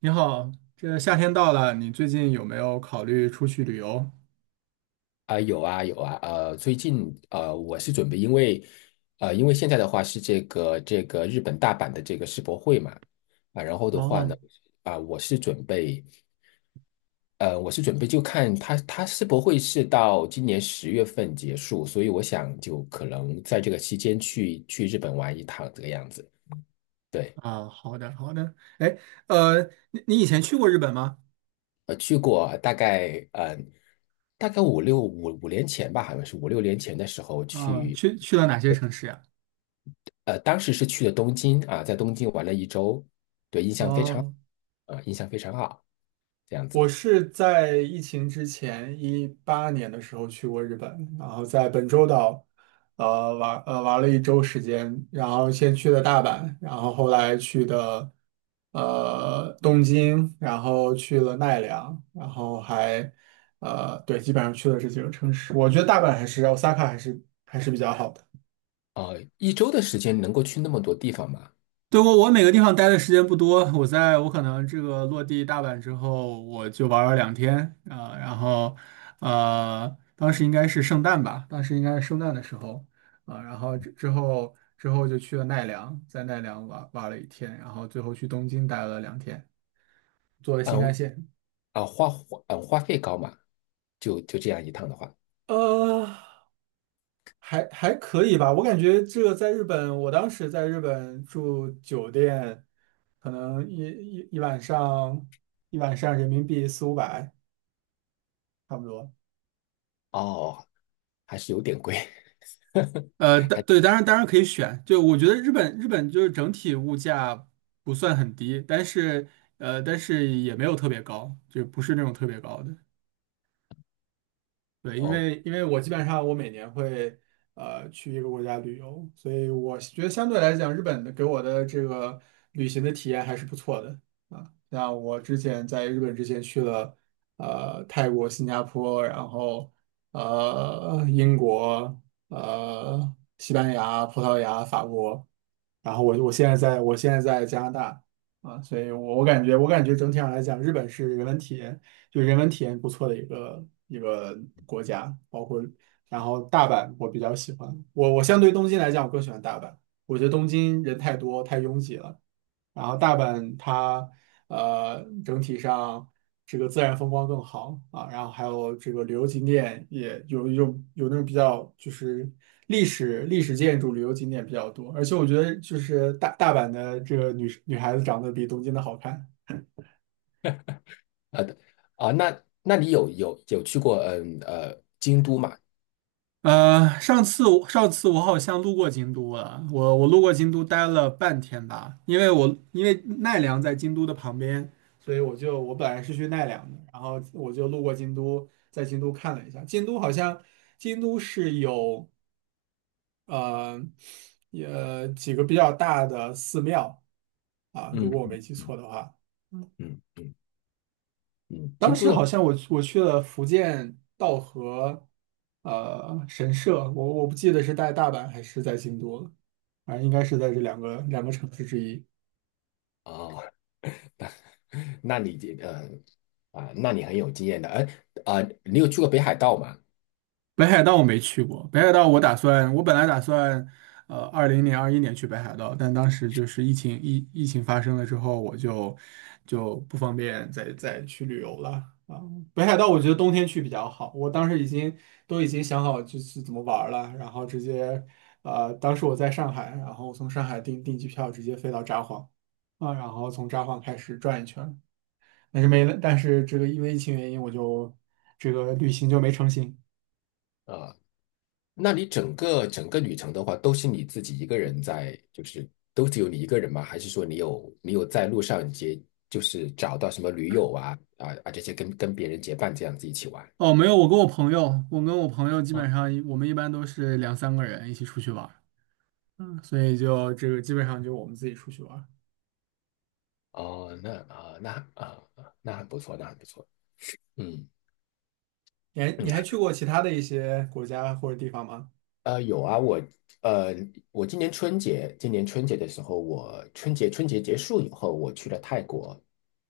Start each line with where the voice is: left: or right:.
right: 你好，这夏天到了，你最近有没有考虑出去旅游？
left: 啊、有啊有啊，最近我是准备，因为因为现在的话是这个日本大阪的这个世博会嘛，啊，然后的话呢，
right: 哦。
left: 啊、我是准备，我是准备就看它世博会是到今年十月份结束，所以我想就可能在这个期间去日本玩一趟这个样子。对，
right: 啊，好的，好的。哎，呃，你以前去过日本吗？
left: 呃，去过大概大概五六年前吧，好像是五六年前的时候
right: 啊，
left: 去
right: 去了哪些城市呀？
left: 当时是去了东京啊，在东京玩了一周，对，
right: 哦，
left: 印象非常好，这样
right: 我
left: 子
right: 是在疫情之前18年的时候去过日本，然后在本州岛，玩了一周时间，然后先去的大阪，然后后来去的东京，然后去了奈良，然后对，基本上去了这几个城市。我觉得大阪还是 Osaka 还是比较好的。
left: 啊。一周的时间能够去那么多地方吗？
right: 对，我每个地方待的时间不多，我可能这个落地大阪之后，我就玩了两天。啊、然后当时应该是圣诞吧，当时应该是圣诞的时候。啊、然后之后就去了奈良，在奈良玩了一天，然后最后去东京待了两天，坐了新
left: 嗯
right: 干线。
left: 花费高嘛？就这样一趟的话，
right: 呃，还可以吧，我感觉这个在日本，我当时在日本住酒店，可能一晚上人民币四五百。差不多。
left: 哦，还是有点贵。
right: 对，当然可以选。就我觉得日本就是整体物价不算很低，但是也没有特别高，就不是那种特别高的。对，因
left: 哦，
right: 为因为我基本上我每年会去一个国家旅游，所以我觉得相对来讲，日本的给我的这个旅行的体验还是不错的。啊。像我之前在日本之前去了泰国、新加坡，然后英国、西班牙、葡萄牙、法国，然后我现在在加拿大。啊，所以我感觉整体上来讲，日本是人文体验。就人文体验不错的一个国家，包括然后大阪我比较喜欢，我相对东京来讲，我更喜欢大阪，我觉得东京人太多太拥挤了，然后大阪它整体上这个自然风光更好啊，然后还有这个旅游景点也有那种比较就是历史建筑旅游景点比较多，而且我觉得就是大阪的这个女孩子长得比东京的好看。
left: 呃啊，那你有去过京都嘛？
right: 上次我好像路过京都了，我路过京都待了半天吧，因为奈良在京都的旁边，所以我本来是去奈良的，然后我就路过京都，在京都看了一下，京都好像京都是有呃也几个比较大的寺庙。啊，如果我
left: 嗯
right: 没记错的话。
left: 嗯嗯，
right: 当
left: 京都
right: 时好
left: 的
right: 像我去了福建道和神社，我不记得是在大阪还是在京都了，反正应该是在这两个城市之一。
left: 哦，那你这呃啊，那你很有经验的。哎啊，你有去过北海道吗？
right: 北海道我没去过，北海道我打算，我本来打算，20年、21年去北海道，但当时就是疫情发生了之后，我就不方便再去旅游了。啊。北海道我觉得冬天去比较好，我当时已经都已经想好就是怎么玩儿了，然后直接，当时我在上海，然后我从上海订机票直接飞到札幌。啊，然后从札幌开始转一圈儿，但是没了，但是这个因为疫情原因，我就这个旅行就没成行。
left: 啊、那你整个旅程的话，都是你自己一个人在，就是都只有你一个人吗？还是说你有在路上结，就是找到什么驴友啊这些跟别人结伴这样子一起玩？
right: 哦，没有，我跟我朋友，我跟我朋友基
left: 啊，
right: 本上一我们一般都是两三个人一起出去玩儿。嗯，所以就这个基本上就我们自己出去玩儿。
left: 哦，那很不错，那很不错。嗯
right: 你还
left: 嗯，
right: 你还去过其他的一些国家或者地方吗？
left: 有啊，呃，我今年春节，今年春节的时候，我春节结束以后，我去了泰国。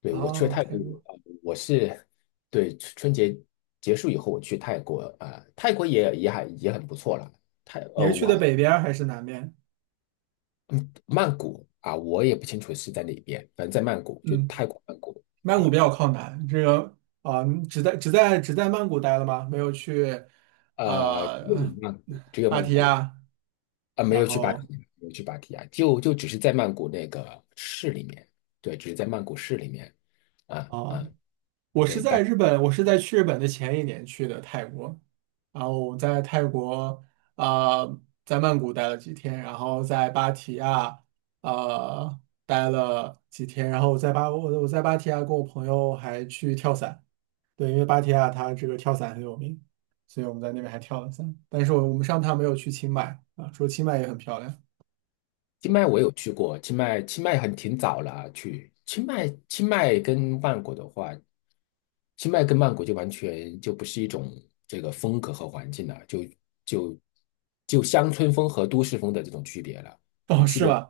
left: 对，我去了
right: 哦，
left: 泰
right: 泰
left: 国，
right: 国，
left: 呃我是对春节结束以后，我去泰国啊、泰国也很不错了。泰
right: 你
left: 呃，
right: 是去的
left: 我
right: 北边儿还是南边？
left: 曼谷啊、我也不清楚是在哪边，反正在曼谷，就
right: 嗯，
left: 泰国曼谷
right: 曼
left: 啊、
right: 谷比
left: 然
right: 较
left: 后
right: 靠南，这个。啊，你只在曼谷待了吗？没有去，
left: 只有
right: 呃，
left: 曼谷，只有
right: 芭
left: 曼
right: 提
left: 谷，
right: 雅，
left: 啊，没
right: 然
left: 有去芭提
right: 后
left: 雅，没有去芭提雅，就只是在曼谷那个市里面，对，只是在曼谷市里面，啊
right: 哦，
left: 啊，
right: 啊，我是
left: 对，
right: 在日本，我是在去日本的前一年去的泰国，然后我在泰国。啊，在曼谷待了几天，然后在芭提雅呃待了几天，然后我在芭提雅跟我朋友还去跳伞，对，因为芭提雅它这个跳伞很有名，所以我们在那边还跳了伞，但是我们上趟没有去清迈啊，说清迈也很漂亮，
left: 清迈我有去过，清迈很挺早了啊，去清迈跟曼谷的话，清迈跟曼谷就完全就不是一种这个风格和环境了，就就就乡村风和都市风的这种区别了，
right: 哦，
left: 区
right: 是
left: 别
right: 吗？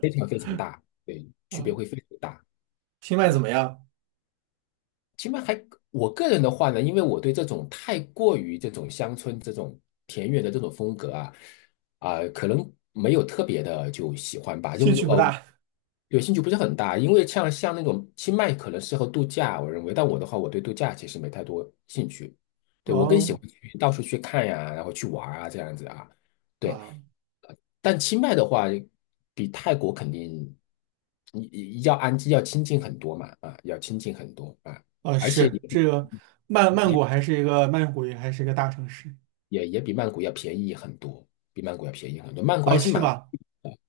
left: 非常 非常大，对，区别
right: 啊，
left: 会非常大。
right: 清迈怎
left: 啊。
right: 么样？
left: 起码还我个人的话呢，因为我对这种太过于这种乡村这种田园的这种风格啊，可能没有特别的就喜欢吧，
right: 兴趣不大。
left: 有兴趣不是很大，因为像那种清迈可能适合度假，我认为，但我的话，我对度假其实没太多兴趣，对，我更喜
right: 哦。
left: 欢去到处去看呀，然后去玩啊这样子啊，对，
right: 啊。
left: 但清迈的话，比泰国肯定你要亲近很多嘛，啊，要亲近很多啊，而且
right: 是这个曼曼
left: 也
right: 谷还是一个曼谷也还是一个大城市。
left: 也比曼谷要便宜很多，曼谷还
right: 哦，
left: 是
right: 是
left: 蛮，
right: 吧？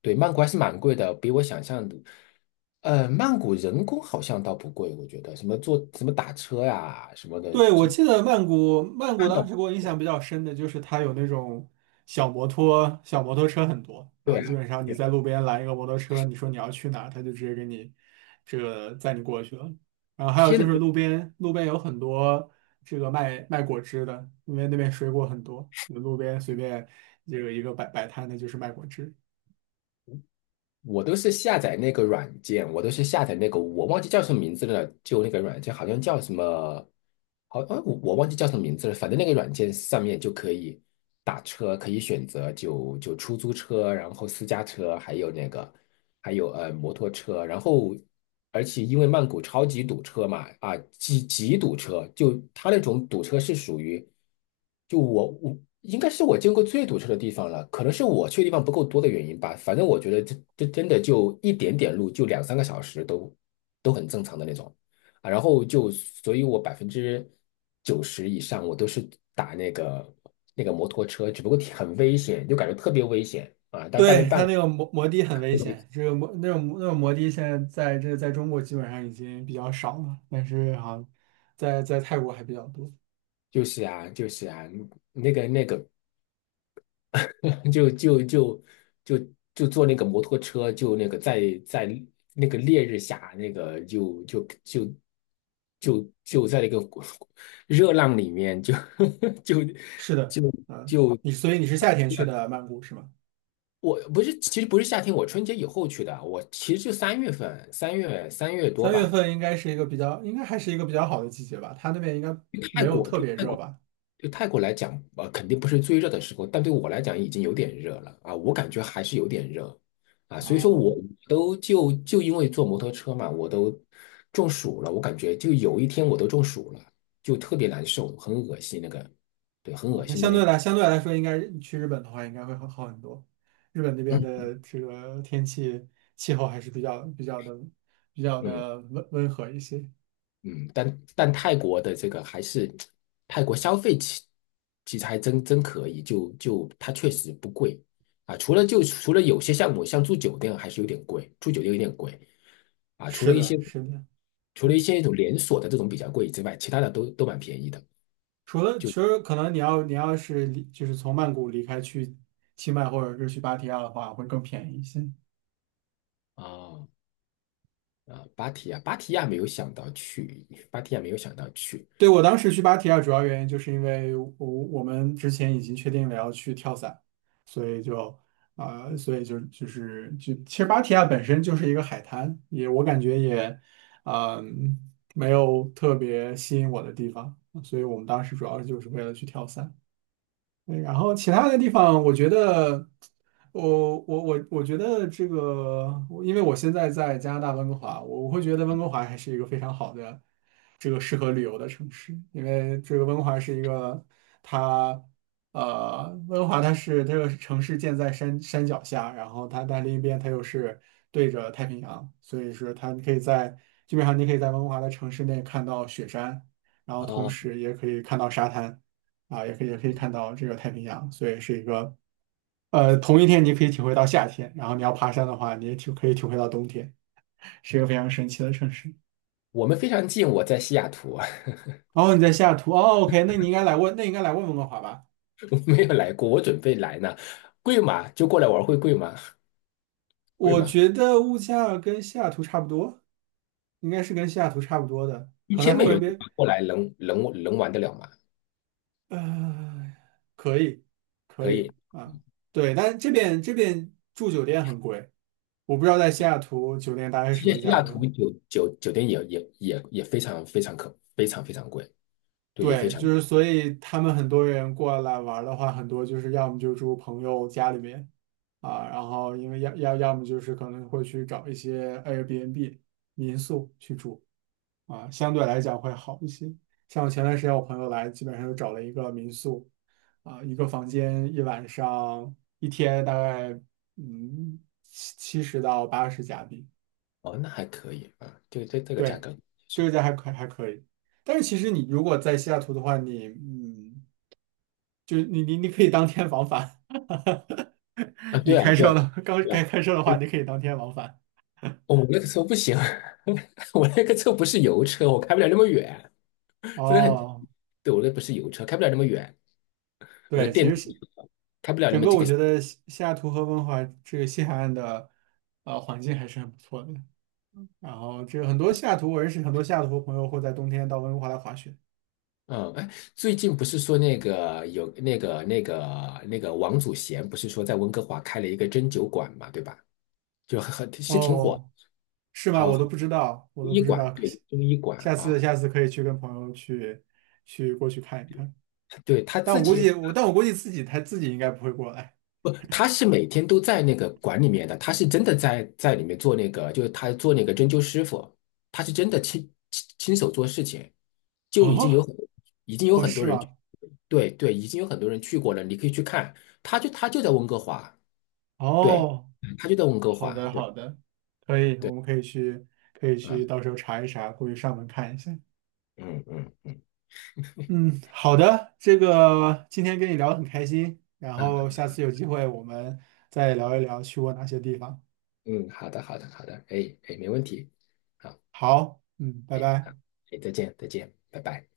left: 对，曼谷还是蛮贵的，比我想象的。曼谷人工好像倒不贵，我觉得什么坐什么打车呀、什么的，
right: 对，我
left: 就
right: 记得曼谷
left: 看
right: 当
left: 到
right: 时给我印象比较深的就是它有那种小摩托、小摩托车很多
left: 对
right: 啊，基
left: 啊，
right: 本上你
left: 对
right: 在
left: 啊
right: 路边拦一个摩托车，你说你要去哪他就直接给你这个载你过去了。然后还有
left: 现
right: 就是
left: 在。
right: 路边有很多这个卖果汁的，因为那边水果很多，你路边随便这个一个摆摊的就是卖果汁。
left: 我都是下载那个软件，我都是下载那个，我忘记叫什么名字了，就那个软件好像叫什么，好，我忘记叫什么名字了，反正那个软件上面就可以打车，可以选择出租车，然后私家车，还有那个还有摩托车，然后而且因为曼谷超级堵车嘛，啊极极堵车，就它那种堵车是属于，我应该是我见过最堵车的地方了，可能是我去的地方不够多的原因吧，反正我觉得这真的就一点点路就两三个小时都很正常的那种啊，然后就所以我百分之九十以上我都是打那个摩托车，只不过挺很危险，就感觉特别危险啊，但没
right: 对，
left: 办
right: 它
left: 法。
right: 那个摩的很危险，这个摩那种那种摩的现在在中国基本上已经比较少了，但是好像在泰国还比较多。
left: 就是啊，就是啊，那个那个，就就就就就坐那个摩托车，就那个在那个烈日下，那个就就就就就在那个 热浪里面，就 就
right: 是的。
left: 就
right: 嗯，
left: 就，
right: 所以你是夏天去的曼谷是吗？
left: 我不是，其实不是夏天，我春节以后去的，我其实就三月份，三月多
right: 三月
left: 吧，
right: 份应该是一个比较，应该还是一个比较好的季节吧，它那边应该
left: 去
right: 没
left: 泰
right: 有
left: 国，
right: 特
left: 对，
right: 别
left: 泰
right: 热
left: 国。
right: 吧？
left: 对泰国来讲，肯定不是最热的时候，但对我来讲已经有点热了啊，我感觉还是有点热啊，所以说
right: 哦
left: 我都就就因为坐摩托车嘛，我都中暑了，我感觉就有一天我都中暑了，就特别难受，很恶心那个，对，很
right: 哦，
left: 恶
right: 那
left: 心的
right: 相
left: 那
right: 对
left: 种，
right: 来相对来说，应该你去日本的话应该会好很多。日本那边
left: 嗯
right: 的这个天气气候还是比较比较的比较
left: 嗯。
right: 的温和一些。
left: 嗯，但泰国的这个还是泰国消费其其实还真可以，就它确实不贵啊。除了除了有些项目，像住酒店还是有点贵，住酒店有点贵啊。除
right: 是
left: 了一些
right: 的，是的。
left: 那种连锁的这种比较贵之外，其他的都蛮便宜的
right: 除了其实可能你要是离就是从曼谷离开去清迈或者是去芭提雅的话，会更便宜一些。
left: 啊啊。芭提雅，芭提雅没有想到去，芭提雅没有想到去
right: 对，我当时去芭提雅主要原因就是因为我们之前已经确定了要去跳伞，所以就啊、呃所以就就是就其实芭提雅本身就是一个海滩，我感觉嗯、没有特别吸引我的地方，所以我们当时主要就是为了去跳伞。嗯，然后其他的地方，我觉得这个，因为我现在在加拿大温哥华，我会觉得温哥华还是一个非常好的这个适合旅游的城市，因为这个它温哥华它是这个城市建在山脚下，然后它但另一边它又是对着太平洋，所以说它可以在基本上你可以在温哥华的城市内看到雪山，然后同
left: 啊。
right: 时也可以看到沙滩。啊，也可以看到这个太平洋，所以是一个同一天你可以体会到夏天，然后你要爬山的话，你也可以体会到冬天，是一个非常神奇的城市。
left: 我们非常近，我在西雅图，
right: 然后你在西雅图，哦，OK，那你应该来问，那你应该来问温哥华吧？
left: 没有来过，我准备来呢。贵吗？就过来玩会贵吗？贵
right: 我
left: 吗？
right: 觉得物价跟西雅图差不多，应该是跟西雅图差不多的，
left: 一
right: 可能
left: 千
right: 还
left: 美
right: 会
left: 元
right: 被
left: 过来能玩得了吗？
right: 呃，可以，可
left: 可以。
right: 以啊。对，但这边住酒店很贵，我不知道在西雅图酒店大概是什么
left: 西
right: 价
left: 雅
right: 格。
left: 图酒店也非常非常非常非常贵，对，也非
right: 对，就
left: 常。
right: 是所以他们很多人过来玩儿的话，很多就是要么就住朋友家里面。啊，然后因为要么就是可能会去找一些 Airbnb 民宿去住。啊，相对来讲会好一些。像我前段时间我朋友来，基本上就找了一个民宿。啊，一个房间一晚上一天大概七十到八十加币。
left: 哦，那还可以啊，这个这个价
right: 对，
left: 格
right: 这
left: 是
right: 个价还可以。但是其实你如果在西雅图的话，就是你可以当天往返。
left: 啊，
right: 你
left: 对啊
right: 开
left: 对啊，
right: 车了，刚
left: 对啊，
right: 该开车的话，
left: 对。
right: 你可以当天往返。
left: 哦，我那个车不行，我那个车不是油车，我开不了那么远，真的很，
right: 哦，
left: 对我那不是油车，开不了那么远，我
right: 对，其
left: 电
right: 实是
left: 开不了那
right: 整
left: 么
right: 个
left: 几
right: 我
left: 个。
right: 觉得西雅图和温哥华这个西海岸的环境还是很不错的。然后这个很多西雅图，我认识很多西雅图朋友会在冬天到温哥华来滑雪。
left: 嗯，哎，最近不是说那个有那个王祖贤，不是说在温哥华开了一个针灸馆嘛，对吧？就很是挺火，
right: 哦，是吗？
left: 好，
right: 我都
left: 中
right: 不知道，我都不
left: 医
right: 知
left: 馆，
right: 道。可
left: 对，
right: 惜，
left: 中医馆
right: 下
left: 啊，
right: 次下次可以去跟朋友去过去看一看。
left: 对他
right: 但
left: 自
right: 我估
left: 己。
right: 计我但我估计自己他自己应该不会过来。
left: 不，他是每天都在那个馆里面的，他是真的在里面做那个，就是他做那个针灸师傅，他是真的亲手做事情，就已经有
right: 啊，
left: 很已经有
right: 哦，
left: 很
right: 是
left: 多人，
right: 吗？
left: 对对，已经有很多人去过了，你可以去看，他就在温哥华。对，
right: 哦，
left: 他就在温哥
right: 好
left: 华，
right: 的，
left: 对
right: 好的，可以，我
left: 对，
right: 们可以去，可以
left: 啊，
right: 去，到时候查一查，过去上门看一下。
left: 嗯嗯，
right: 嗯，好的，这个今天跟你聊得很开心，然
left: 嗯
right: 后下次有机会我们再聊一聊去过哪些地方。
left: 嗯，好的好的好的，哎哎，没问题，好，
right: 好，嗯，拜
left: 哎
right: 拜。
left: 哎，再见再见，拜拜。